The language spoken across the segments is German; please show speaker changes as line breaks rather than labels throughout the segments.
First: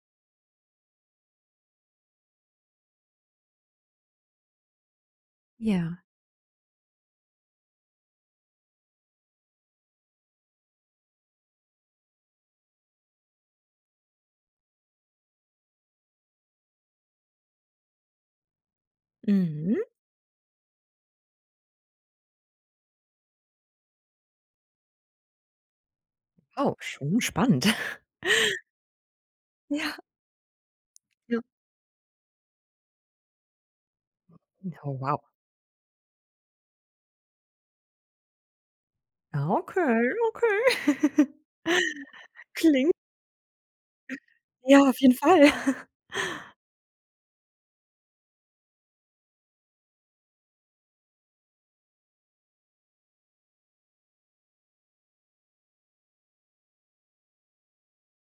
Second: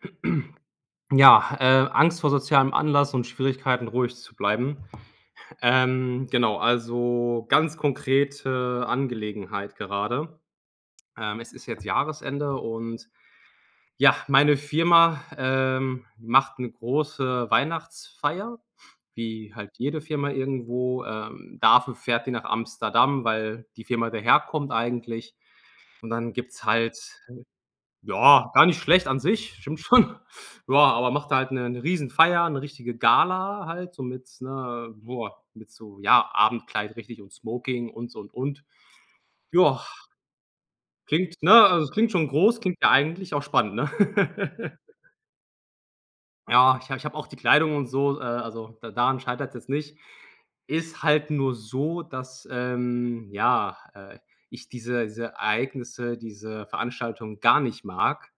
Ja, äh, Angst vor sozialem Anlass und Schwierigkeiten, ruhig zu bleiben.
Ja.
Ähm, genau, also ganz konkrete Angelegenheit gerade. Ähm, es ist jetzt Jahresende und ja, meine Firma, ähm, macht 'ne große Weihnachtsfeier, wie halt
Mhm.
jede Firma irgendwo. Ähm, dafür fährt die nach Amsterdam, weil die Firma daherkommt eigentlich. Und dann gibt's
Oh,
halt
schon spannend.
ja, gar nicht schlecht an sich, stimmt
Ja.
schon. Ja, aber macht
Ja.
halt 'ne 'ne Riesenfeier, 'ne richtige Gala halt, so mit, ne,
Oh, wow.
boah, mit so, ja, Abendkleid richtig und Smoking und so und und. Ja,
Okay. Okay.
klingt, ne? Also, es klingt schon groß, klingt ja
Klingt
eigentlich auch spannend, ne?
Ja, auf jeden Fall.
Ja, ich habe ich habe auch die Kleidung und so, äh, also da daran scheitert's jetzt nicht. Ist halt nur so, dass, ähm, ja, äh, ich diese diese Ereignisse, diese Veranstaltung gar nicht mag,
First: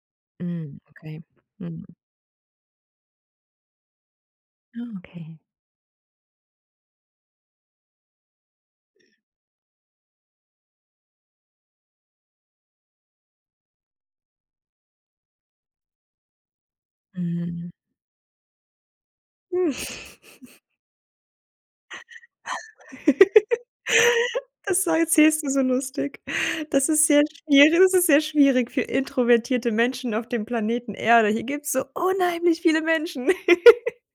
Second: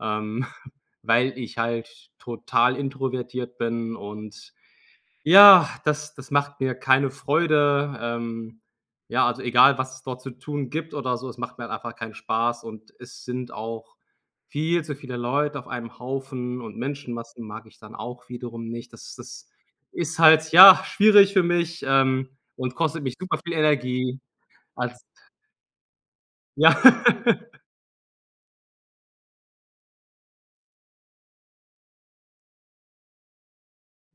ähm,
Mhm. Okay.
weil ich
Mhm.
halt total introvertiert bin. Und
Ah. Okay.
ja, das das macht mir keine Freude. Ähm, ja, also egal, was es dort zu tun gibt oder so, es macht mir halt einfach keinen Spaß und es sind auch viel zu viele Leute auf einem Haufen und Menschenmassen mag
Mhm.
ich dann auch wiederum nicht. Das das ist halt, ja, schwierig für mich, ähm, und kostet mich super viel Energie
Das war
als
erzählst du so lustig.
Ja.
Das ist sehr schwierig, das ist sehr schwierig für introvertierte Menschen auf dem Planeten Erde. Hier gibt's so unheimlich viele Menschen.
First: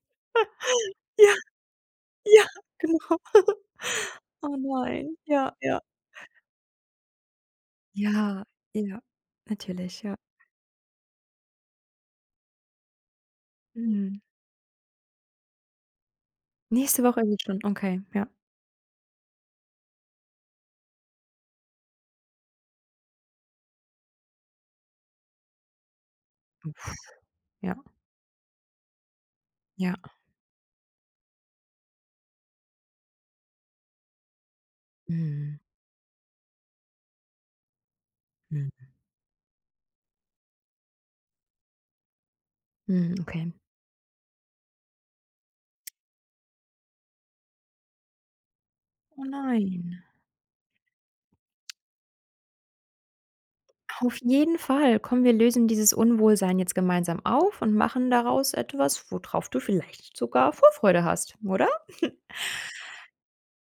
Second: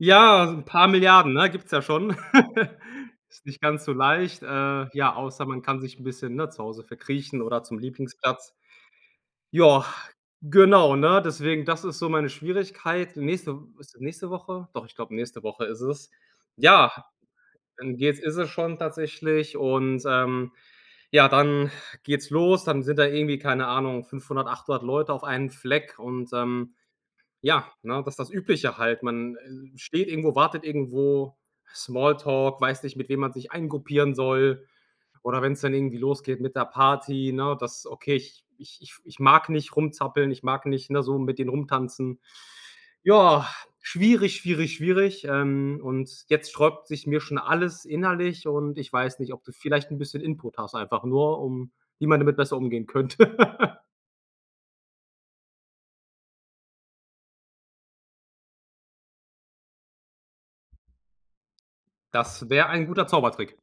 Ja, so 'n paar Milliarden,
Ja.
ne? Gibt's ja schon.
Ja, genau.
Ist nicht ganz so leicht,
Oh
äh.
nein.
Ja, außer
Ja,
man
ja.
kann sich 'n bisschen, ne, zu Hause verkriechen oder zum
Ja,
Lieblingsplatz.
ja,
Ja,
natürlich, ja.
genau, ne? Deswegen, das ist so meine Schwierigkeit. Nächste W ist es
Mhm.
nächste Woche? Doch, ich glaube, nächste Woche ist es. Ja,
Nächste Woche ist es schon,
dann
okay,
geht's
ja.
ist es schon tatsächlich. Und, ähm, ja, dann geht's los, dann sind da irgendwie, keine Ahnung, 500, 800 Leute auf einen Fleck. Und,
Hm,
ähm,
puh.
ja,
Ja.
ne? Das ist das Übliche halt. Man, äh,
Ja.
steht irgendwo, wartet irgendwo, Smalltalk, weiß nicht, mit wem man sich eingruppieren soll oder
Mhm.
wenn's dann irgendwie losgeht mit der Party, ne? Dass okay, ich ich
Mhm.
ich ich mag nicht rumzappeln, ich mag nicht, ne, so mit denen rumtanzen.
Mhm.
Ja,
Okay.
schwierig, schwierig, schwierig. Ähm, und jetzt sträubt sich mir schon alles innerlich. Und ich weiß
Oh
nicht, ob du vielleicht 'n
nein.
bisschen Input hast, einfach nur, um wie man damit besser umgehen könnte.
Auf jeden Fall. Komm, wir lösen dieses Unwohlsein jetzt gemeinsam auf und machen daraus etwas, wo drauf du vielleicht sogar Vorfreude hast, oder?
Das wäre ein guter Zaubertrick.